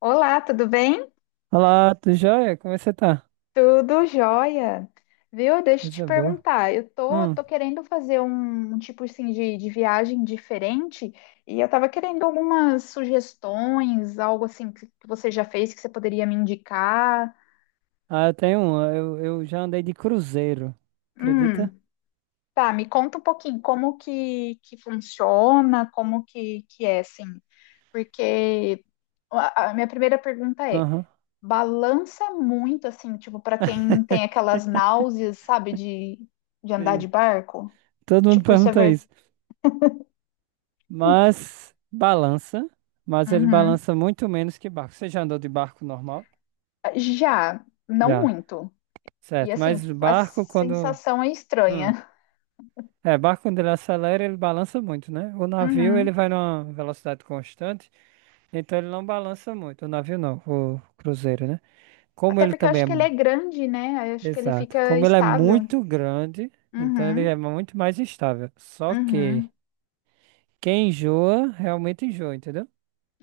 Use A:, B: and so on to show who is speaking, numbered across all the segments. A: Olá, tudo bem?
B: Olá, tudo jóia? Como você tá?
A: Tudo jóia. Viu? Deixa eu te
B: Coisa boa.
A: perguntar. Eu tô,
B: Hum.
A: tô querendo fazer um tipo assim de viagem diferente e eu tava querendo algumas sugestões, algo assim que você já fez que você poderia me indicar.
B: Ah, eu tenho um. Eu já andei de cruzeiro. Acredita?
A: Hum, tá, me conta um pouquinho como que funciona, como que é, assim, porque a minha primeira pergunta é.
B: Aham.
A: Balança muito, assim, tipo, pra quem tem aquelas náuseas, sabe, de andar de
B: Sim.
A: barco.
B: Todo mundo
A: Tipo, isso é
B: pergunta
A: ver...
B: isso. Mas balança. Mas ele
A: Uhum.
B: balança muito menos que barco. Você já andou de barco normal?
A: Já, não
B: Já.
A: muito. E
B: Certo.
A: assim,
B: Mas
A: a
B: barco, quando.
A: sensação é
B: Hum.
A: estranha.
B: É, barco, quando ele acelera, ele balança muito, né? O navio, ele
A: Uhum.
B: vai numa velocidade constante. Então ele não balança muito, o navio não, o cruzeiro, né? Como
A: Até
B: ele
A: porque eu
B: também
A: acho
B: é.
A: que ele é grande, né? Eu acho que ele
B: Exato.
A: fica
B: Como ele é
A: estável.
B: muito grande, então ele
A: Uhum.
B: é muito mais instável. Só que
A: Uhum.
B: quem enjoa, realmente enjoa, entendeu?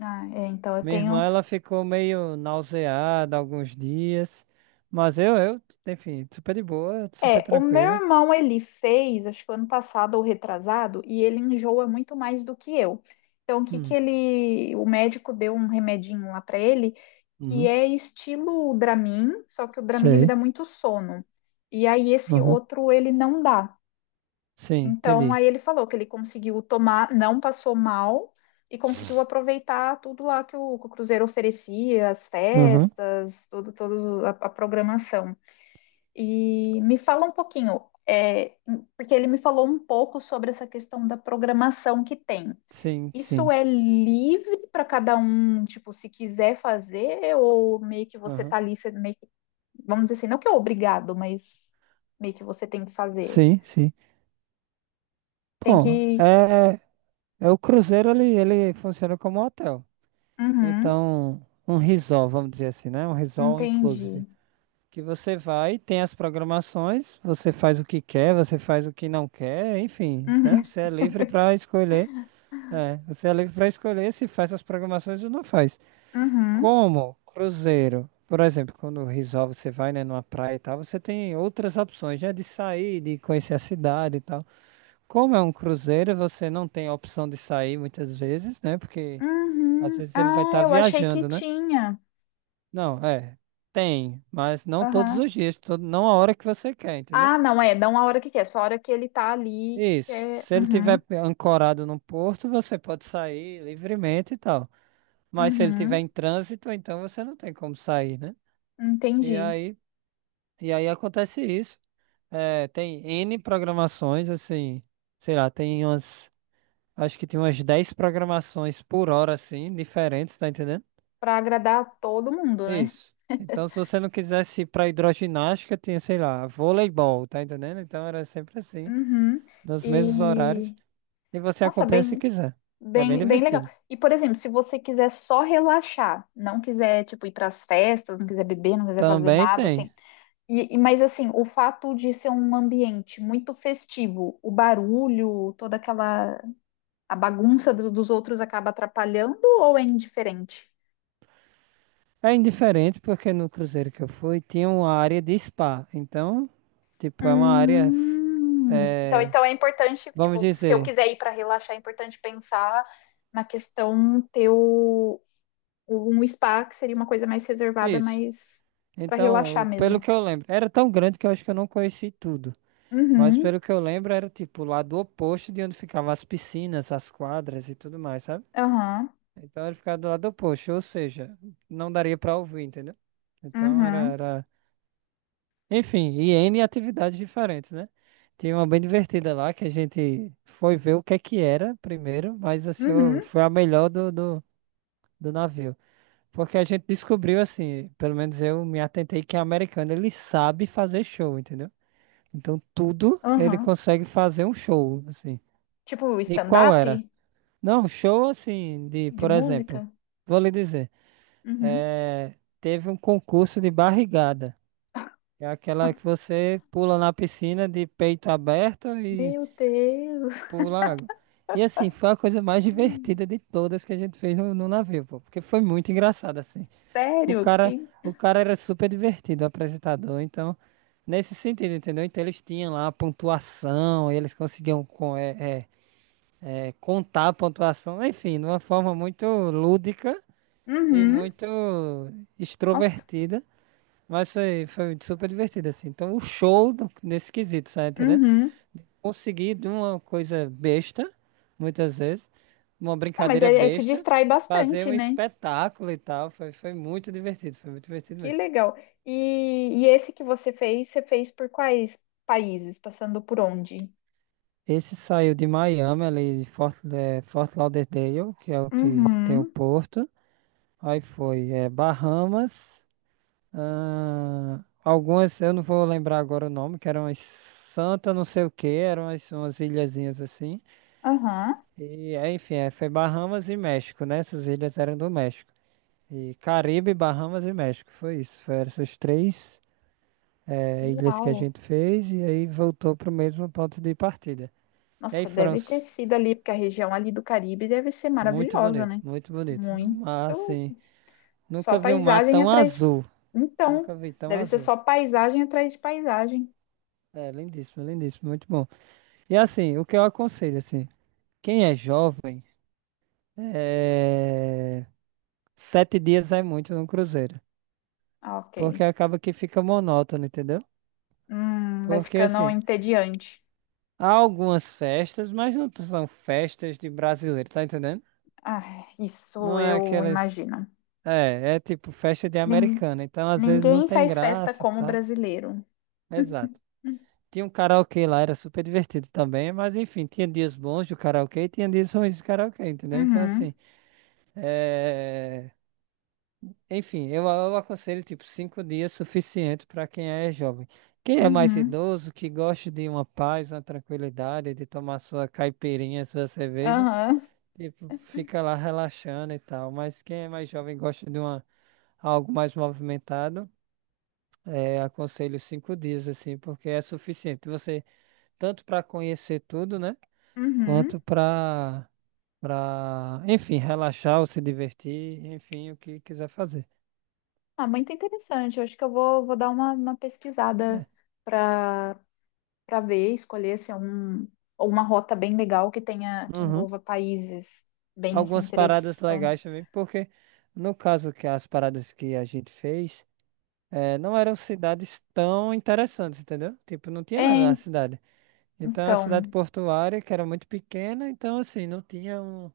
A: Ah, é, então eu
B: Minha irmã,
A: tenho.
B: ela ficou meio nauseada alguns dias, mas eu, enfim, super de boa, super
A: É, o meu
B: tranquila.
A: irmão ele fez, acho que ano passado ou retrasado, e ele enjoa muito mais do que eu. Então, o que que
B: Hum.
A: ele, o médico deu um remedinho lá para ele, que
B: Uhum.
A: é estilo Dramin, só que o Dramin ele dá
B: Sei.
A: muito sono. E aí esse
B: Uhum.
A: outro ele não dá.
B: Sim,
A: Então,
B: entendi.
A: aí ele falou que ele conseguiu tomar, não passou mal e conseguiu aproveitar tudo lá que que o Cruzeiro oferecia, as
B: Uhum.
A: festas, tudo, toda a programação. E me fala um pouquinho, é, porque ele me falou um pouco sobre essa questão da programação que tem.
B: Sim,
A: Isso
B: sim.
A: é livre para cada um, tipo, se quiser fazer, ou meio que você
B: Uhum.
A: tá ali, você meio que, vamos dizer assim, não que é obrigado, mas meio que você tem que fazer.
B: Sim, sim.
A: Tem
B: Bom,
A: que.
B: é o cruzeiro, ele funciona como um hotel.
A: Uhum,
B: Então, um resort, vamos dizer assim, né? Um resort inclusive.
A: entendi.
B: Que você vai, tem as programações, você faz o que quer, você faz o que não quer, enfim, né?
A: Uhum,
B: Você é livre para escolher. É, você é livre para escolher se faz as programações ou não faz.
A: uhum,
B: Como cruzeiro, por exemplo, quando o resort você vai, né, numa praia e tal, você tem outras opções, né, de sair, de conhecer a cidade e tal. Como é um cruzeiro, você não tem a opção de sair muitas vezes, né? Porque às
A: uhum.
B: vezes ele vai
A: Ah,
B: estar
A: eu achei que
B: viajando, né?
A: tinha.
B: Não, é. Tem, mas não todos
A: Aham.
B: os dias, não a hora que você quer, entendeu?
A: Ah, não é, não a hora que quer, só a hora que ele tá ali. Que
B: Isso.
A: é...
B: Se ele
A: uhum.
B: tiver ancorado no porto, você pode sair livremente e tal. Mas se ele tiver
A: Uhum,
B: em trânsito, então você não tem como sair, né? E
A: entendi.
B: aí, e aí acontece isso. É, tem N programações, assim, sei lá, acho que tem umas 10 programações por hora, assim, diferentes, tá entendendo?
A: Para agradar todo mundo, né?
B: Isso. Então, se você não quisesse ir pra hidroginástica, tinha, sei lá, voleibol, tá entendendo? Então era sempre assim,
A: Uhum.
B: nos mesmos horários,
A: E
B: e você
A: nossa,
B: acompanha se quiser. É bem
A: bem legal.
B: divertido.
A: E por exemplo, se você quiser só relaxar, não quiser tipo ir para as festas, não quiser beber, não quiser fazer
B: Também
A: nada,
B: tem.
A: assim. E, mas assim, o fato de ser um ambiente muito festivo, o barulho, toda aquela a bagunça dos outros acaba atrapalhando ou é indiferente?
B: É indiferente porque no cruzeiro que eu fui tinha uma área de spa. Então, tipo, é uma área, é,
A: Então é importante,
B: vamos
A: tipo, se eu
B: dizer,
A: quiser ir para relaxar, é importante pensar na questão ter um spa, que seria uma coisa mais reservada,
B: isso.
A: mais para relaxar
B: Então, pelo
A: mesmo.
B: que eu lembro, era tão grande que eu acho que eu não conheci tudo. Mas
A: Uhum,
B: pelo que eu lembro, era tipo o lado oposto de onde ficavam as piscinas, as quadras e tudo mais, sabe?
A: aham,
B: Então ele ficava do lado oposto, ou seja, não daria pra ouvir, entendeu? Então era,
A: uhum,
B: era Enfim, e N atividades diferentes, né? Tem uma bem divertida lá que a gente foi ver o que é que era primeiro, mas achou,
A: uhum,
B: foi a melhor do navio. Porque a gente descobriu, assim, pelo menos eu me atentei que é americano, ele sabe fazer show, entendeu? Então tudo ele
A: uhum.
B: consegue fazer um show, assim.
A: Tipo,
B: E qual
A: stand-up
B: era? Não, show assim, de,
A: de
B: por exemplo,
A: música?
B: vou lhe dizer,
A: Uhum.
B: eh, teve um concurso de barrigada. É aquela que você pula na piscina de peito aberto e
A: Meu Deus!
B: pula água. E assim, foi a coisa mais
A: Hum,
B: divertida de todas que a gente fez no navio, pô, porque foi muito engraçado, assim. O
A: Sério?
B: cara,
A: Que...
B: o cara era super divertido, o apresentador, então, nesse sentido, entendeu? Então eles tinham lá a pontuação, eles conseguiam contar a pontuação, enfim, de uma forma muito lúdica e
A: Uhum,
B: muito
A: nossa,
B: extrovertida. Mas foi super divertido, assim. Então, o show nesse quesito, sabe, entendendo?
A: uhum.
B: Consegui de uma coisa besta, muitas vezes, uma
A: Ah, mas
B: brincadeira
A: é que
B: besta,
A: distrai
B: fazer
A: bastante,
B: um
A: né?
B: espetáculo e tal. Foi muito divertido, foi muito divertido
A: Que
B: mesmo.
A: legal. E, e esse que você fez por quais países? Passando por onde?
B: Esse saiu de Miami, ali de Fort Lauderdale, que é o que tem o
A: Uhum,
B: porto. Aí foi Bahamas, ah, algumas, eu não vou lembrar agora o nome, que eram as Santa não sei o que, eram as, umas ilhazinhas assim.
A: aham.
B: E, é, enfim, é, foi Bahamas e México, né? Essas ilhas eram do México. E Caribe, Bahamas e México, foi isso. Foram essas três, ilhas que a
A: Uau!
B: gente fez e aí voltou para o mesmo ponto de partida. E aí
A: Nossa,
B: foram
A: deve ter
B: s-
A: sido ali, porque a região ali do Caribe deve ser
B: muito
A: maravilhosa,
B: bonito,
A: né?
B: muito bonito. O
A: Muito.
B: mar, assim,
A: Só
B: nunca vi um mar
A: paisagem
B: tão
A: atrás de...
B: azul.
A: Então,
B: Nunca vi tão
A: deve ser
B: azul.
A: só paisagem atrás de paisagem.
B: É, lindíssimo, lindíssimo, muito bom. E assim, o que eu aconselho, assim, quem é jovem, eh, 7 dias é muito num cruzeiro.
A: Ah, ok.
B: Porque acaba que fica monótono, entendeu?
A: Vai
B: Porque
A: ficando
B: assim,
A: entediante.
B: há algumas festas, mas não são festas de brasileiro, tá entendendo?
A: Ah, isso
B: Não é
A: eu
B: aquelas.
A: imagino.
B: É tipo festa de
A: Nin-
B: americano, então às vezes não
A: ninguém
B: tem
A: faz festa
B: graça
A: como
B: tá?
A: brasileiro.
B: Exato. Tinha um karaokê lá, era super divertido também, mas enfim, tinha dias bons do karaokê e tinha dias ruins do karaokê, entendeu? Então
A: Uhum.
B: assim, é... enfim, eu aconselho tipo 5 dias suficiente para quem é jovem. Quem é mais
A: Uhum.
B: idoso, que gosta de uma paz, uma tranquilidade, de tomar sua caipirinha, sua cerveja,
A: Aham.
B: tipo, fica lá relaxando e tal. Mas quem é mais jovem e gosta algo mais movimentado, aconselho 5 dias, assim, porque é suficiente. Você, tanto para conhecer tudo, né?
A: Uhum.
B: Quanto para, enfim, relaxar ou se divertir, enfim, o que quiser fazer.
A: Ah, muito interessante. Eu acho que vou dar uma pesquisada para para ver, escolher se é um, ou uma rota bem legal que tenha que
B: Uhum.
A: envolva países bem assim
B: Algumas paradas
A: interessantes.
B: legais também, porque no caso que as paradas que a gente fez, não eram cidades tão interessantes, entendeu? Tipo, não tinha nada na
A: É,
B: cidade. Então, a cidade
A: então,
B: portuária, que era muito pequena, então, assim, não tinha um,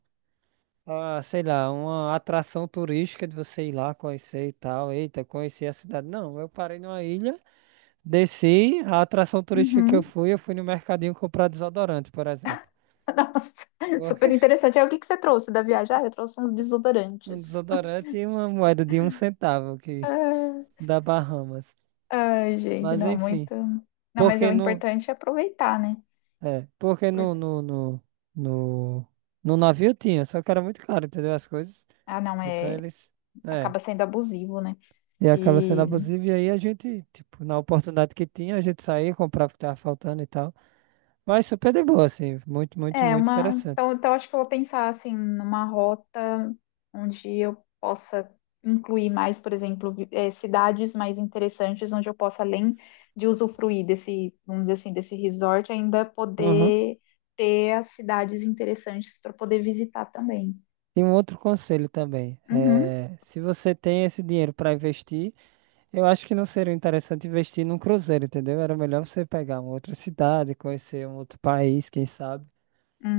B: ah, sei lá, uma atração turística de você ir lá conhecer e tal. Eita, conheci a cidade. Não, eu parei numa ilha, desci, a atração turística que
A: uhum.
B: eu fui no mercadinho comprar desodorante, por exemplo.
A: Nossa, super
B: Porque
A: interessante. Aí, o que que você trouxe da viagem? Ah, eu trouxe uns
B: um
A: desodorantes.
B: desodorante e uma moeda de um centavo que
A: Ah,
B: da Bahamas.
A: ai, gente,
B: Mas,
A: não,
B: enfim,
A: muito. Não, mas o
B: porque no,
A: importante é aproveitar, né?
B: é, porque no,
A: Por-
B: no, no, no, no navio tinha, só que era muito caro, entendeu? As coisas.
A: ah, não,
B: Então, eles. É,
A: acaba sendo abusivo, né?
B: E acaba sendo
A: E
B: abusivo. E aí a gente, tipo, na oportunidade que tinha, a gente saía, comprava o que tava faltando e tal. Mas super de boa, assim. Muito, muito,
A: é,
B: muito
A: uma.
B: interessante.
A: Então acho que eu vou pensar assim numa rota onde eu possa incluir mais, por exemplo, cidades mais interessantes onde eu possa, além de usufruir desse, vamos dizer assim, desse resort, ainda
B: Uhum.
A: poder ter as cidades interessantes para poder visitar também.
B: E um outro conselho também.
A: Uhum.
B: É, se você tem esse dinheiro para investir, eu acho que não seria interessante investir num cruzeiro, entendeu? Era melhor você pegar uma outra cidade, conhecer um outro país, quem sabe,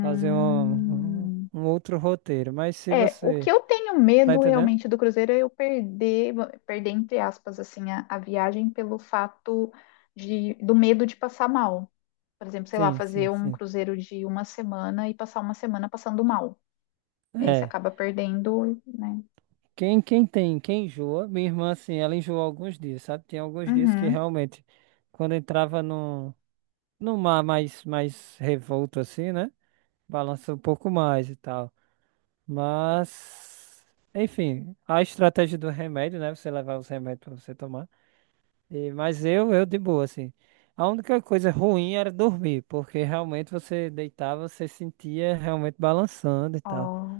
B: fazer um, um um outro roteiro. Mas se
A: É, o
B: você.
A: que eu tenho
B: Tá
A: medo
B: entendendo?
A: realmente do Cruzeiro é perder entre aspas, assim, a viagem pelo fato do medo de passar mal. Por exemplo, sei lá,
B: Sim,
A: fazer
B: sim,
A: um
B: sim.
A: cruzeiro de uma semana e passar uma semana passando mal. E aí você
B: é
A: acaba perdendo, né?
B: quem enjoa, minha irmã, assim, ela enjoou alguns dias, sabe? Tem alguns dias que
A: Uhum.
B: realmente, quando entrava no mar mais revolto, assim, né? Balança um pouco mais e tal. Mas, enfim, a estratégia do remédio, né? Você levar os remédios pra você tomar. E, mas eu de boa, assim. A única coisa ruim era dormir, porque realmente você deitava, você sentia realmente balançando e tal.
A: Ó.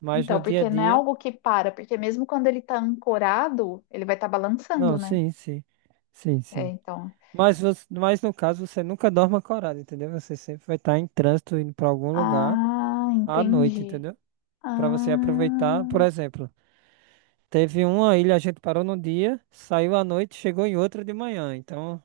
B: Mas no
A: Então,
B: dia a
A: porque não é
B: dia,
A: algo que para, porque mesmo quando ele tá ancorado, ele vai estar balançando,
B: não,
A: né?
B: sim, sim. Sim,
A: É,
B: sim.
A: então.
B: Mas no caso, você nunca dorme acordado, entendeu? Você sempre vai estar em trânsito indo para algum lugar
A: Ah,
B: à noite,
A: entendi.
B: entendeu? Para você
A: Ah,
B: aproveitar, por exemplo, teve uma ilha, a gente parou no dia, saiu à noite, chegou em outra de manhã. Então,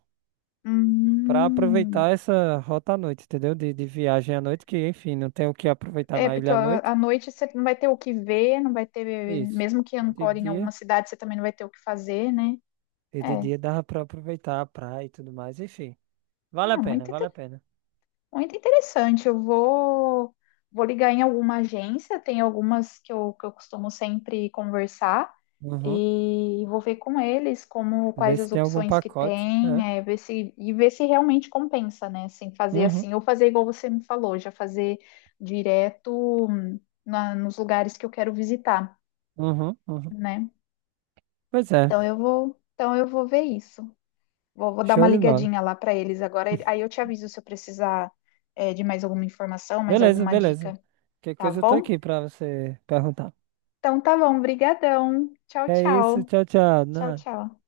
B: para aproveitar
A: hum.
B: essa rota à noite, entendeu? De viagem à noite, que enfim, não tem o que aproveitar
A: É,
B: na
A: porque
B: ilha à
A: ó,
B: noite.
A: à noite você não vai ter o que ver, não vai ter,
B: Isso.
A: mesmo que
B: E de
A: ancore em alguma
B: dia,
A: cidade, você também não vai ter o que fazer, né?
B: e de
A: É,
B: dia dava para aproveitar a praia e tudo mais, enfim. Vale a
A: ah,
B: pena, vale a pena.
A: muito interessante. Vou ligar em alguma agência, tem algumas que eu costumo sempre conversar,
B: Uhum.
A: e vou ver com eles como
B: Ver
A: quais
B: se
A: as
B: tem algum
A: opções que
B: pacote. É.
A: tem, é, ver se, e ver se realmente compensa, né? Sem fazer
B: Uhum.
A: assim, ou fazer igual você me falou, já fazer direto nos lugares que eu quero visitar,
B: Uhum, uhum.
A: né?
B: Pois é,
A: Então eu vou ver isso. Vou dar uma
B: show de bola.
A: ligadinha lá para eles agora. Aí eu te aviso se eu precisar, é, de mais alguma informação, mais
B: Beleza,
A: alguma
B: beleza.
A: dica,
B: Que
A: tá
B: coisa eu tô
A: bom?
B: aqui pra você perguntar.
A: Então tá bom, brigadão. Tchau,
B: É isso,
A: tchau.
B: tchau, tchau.
A: Tchau, tchau.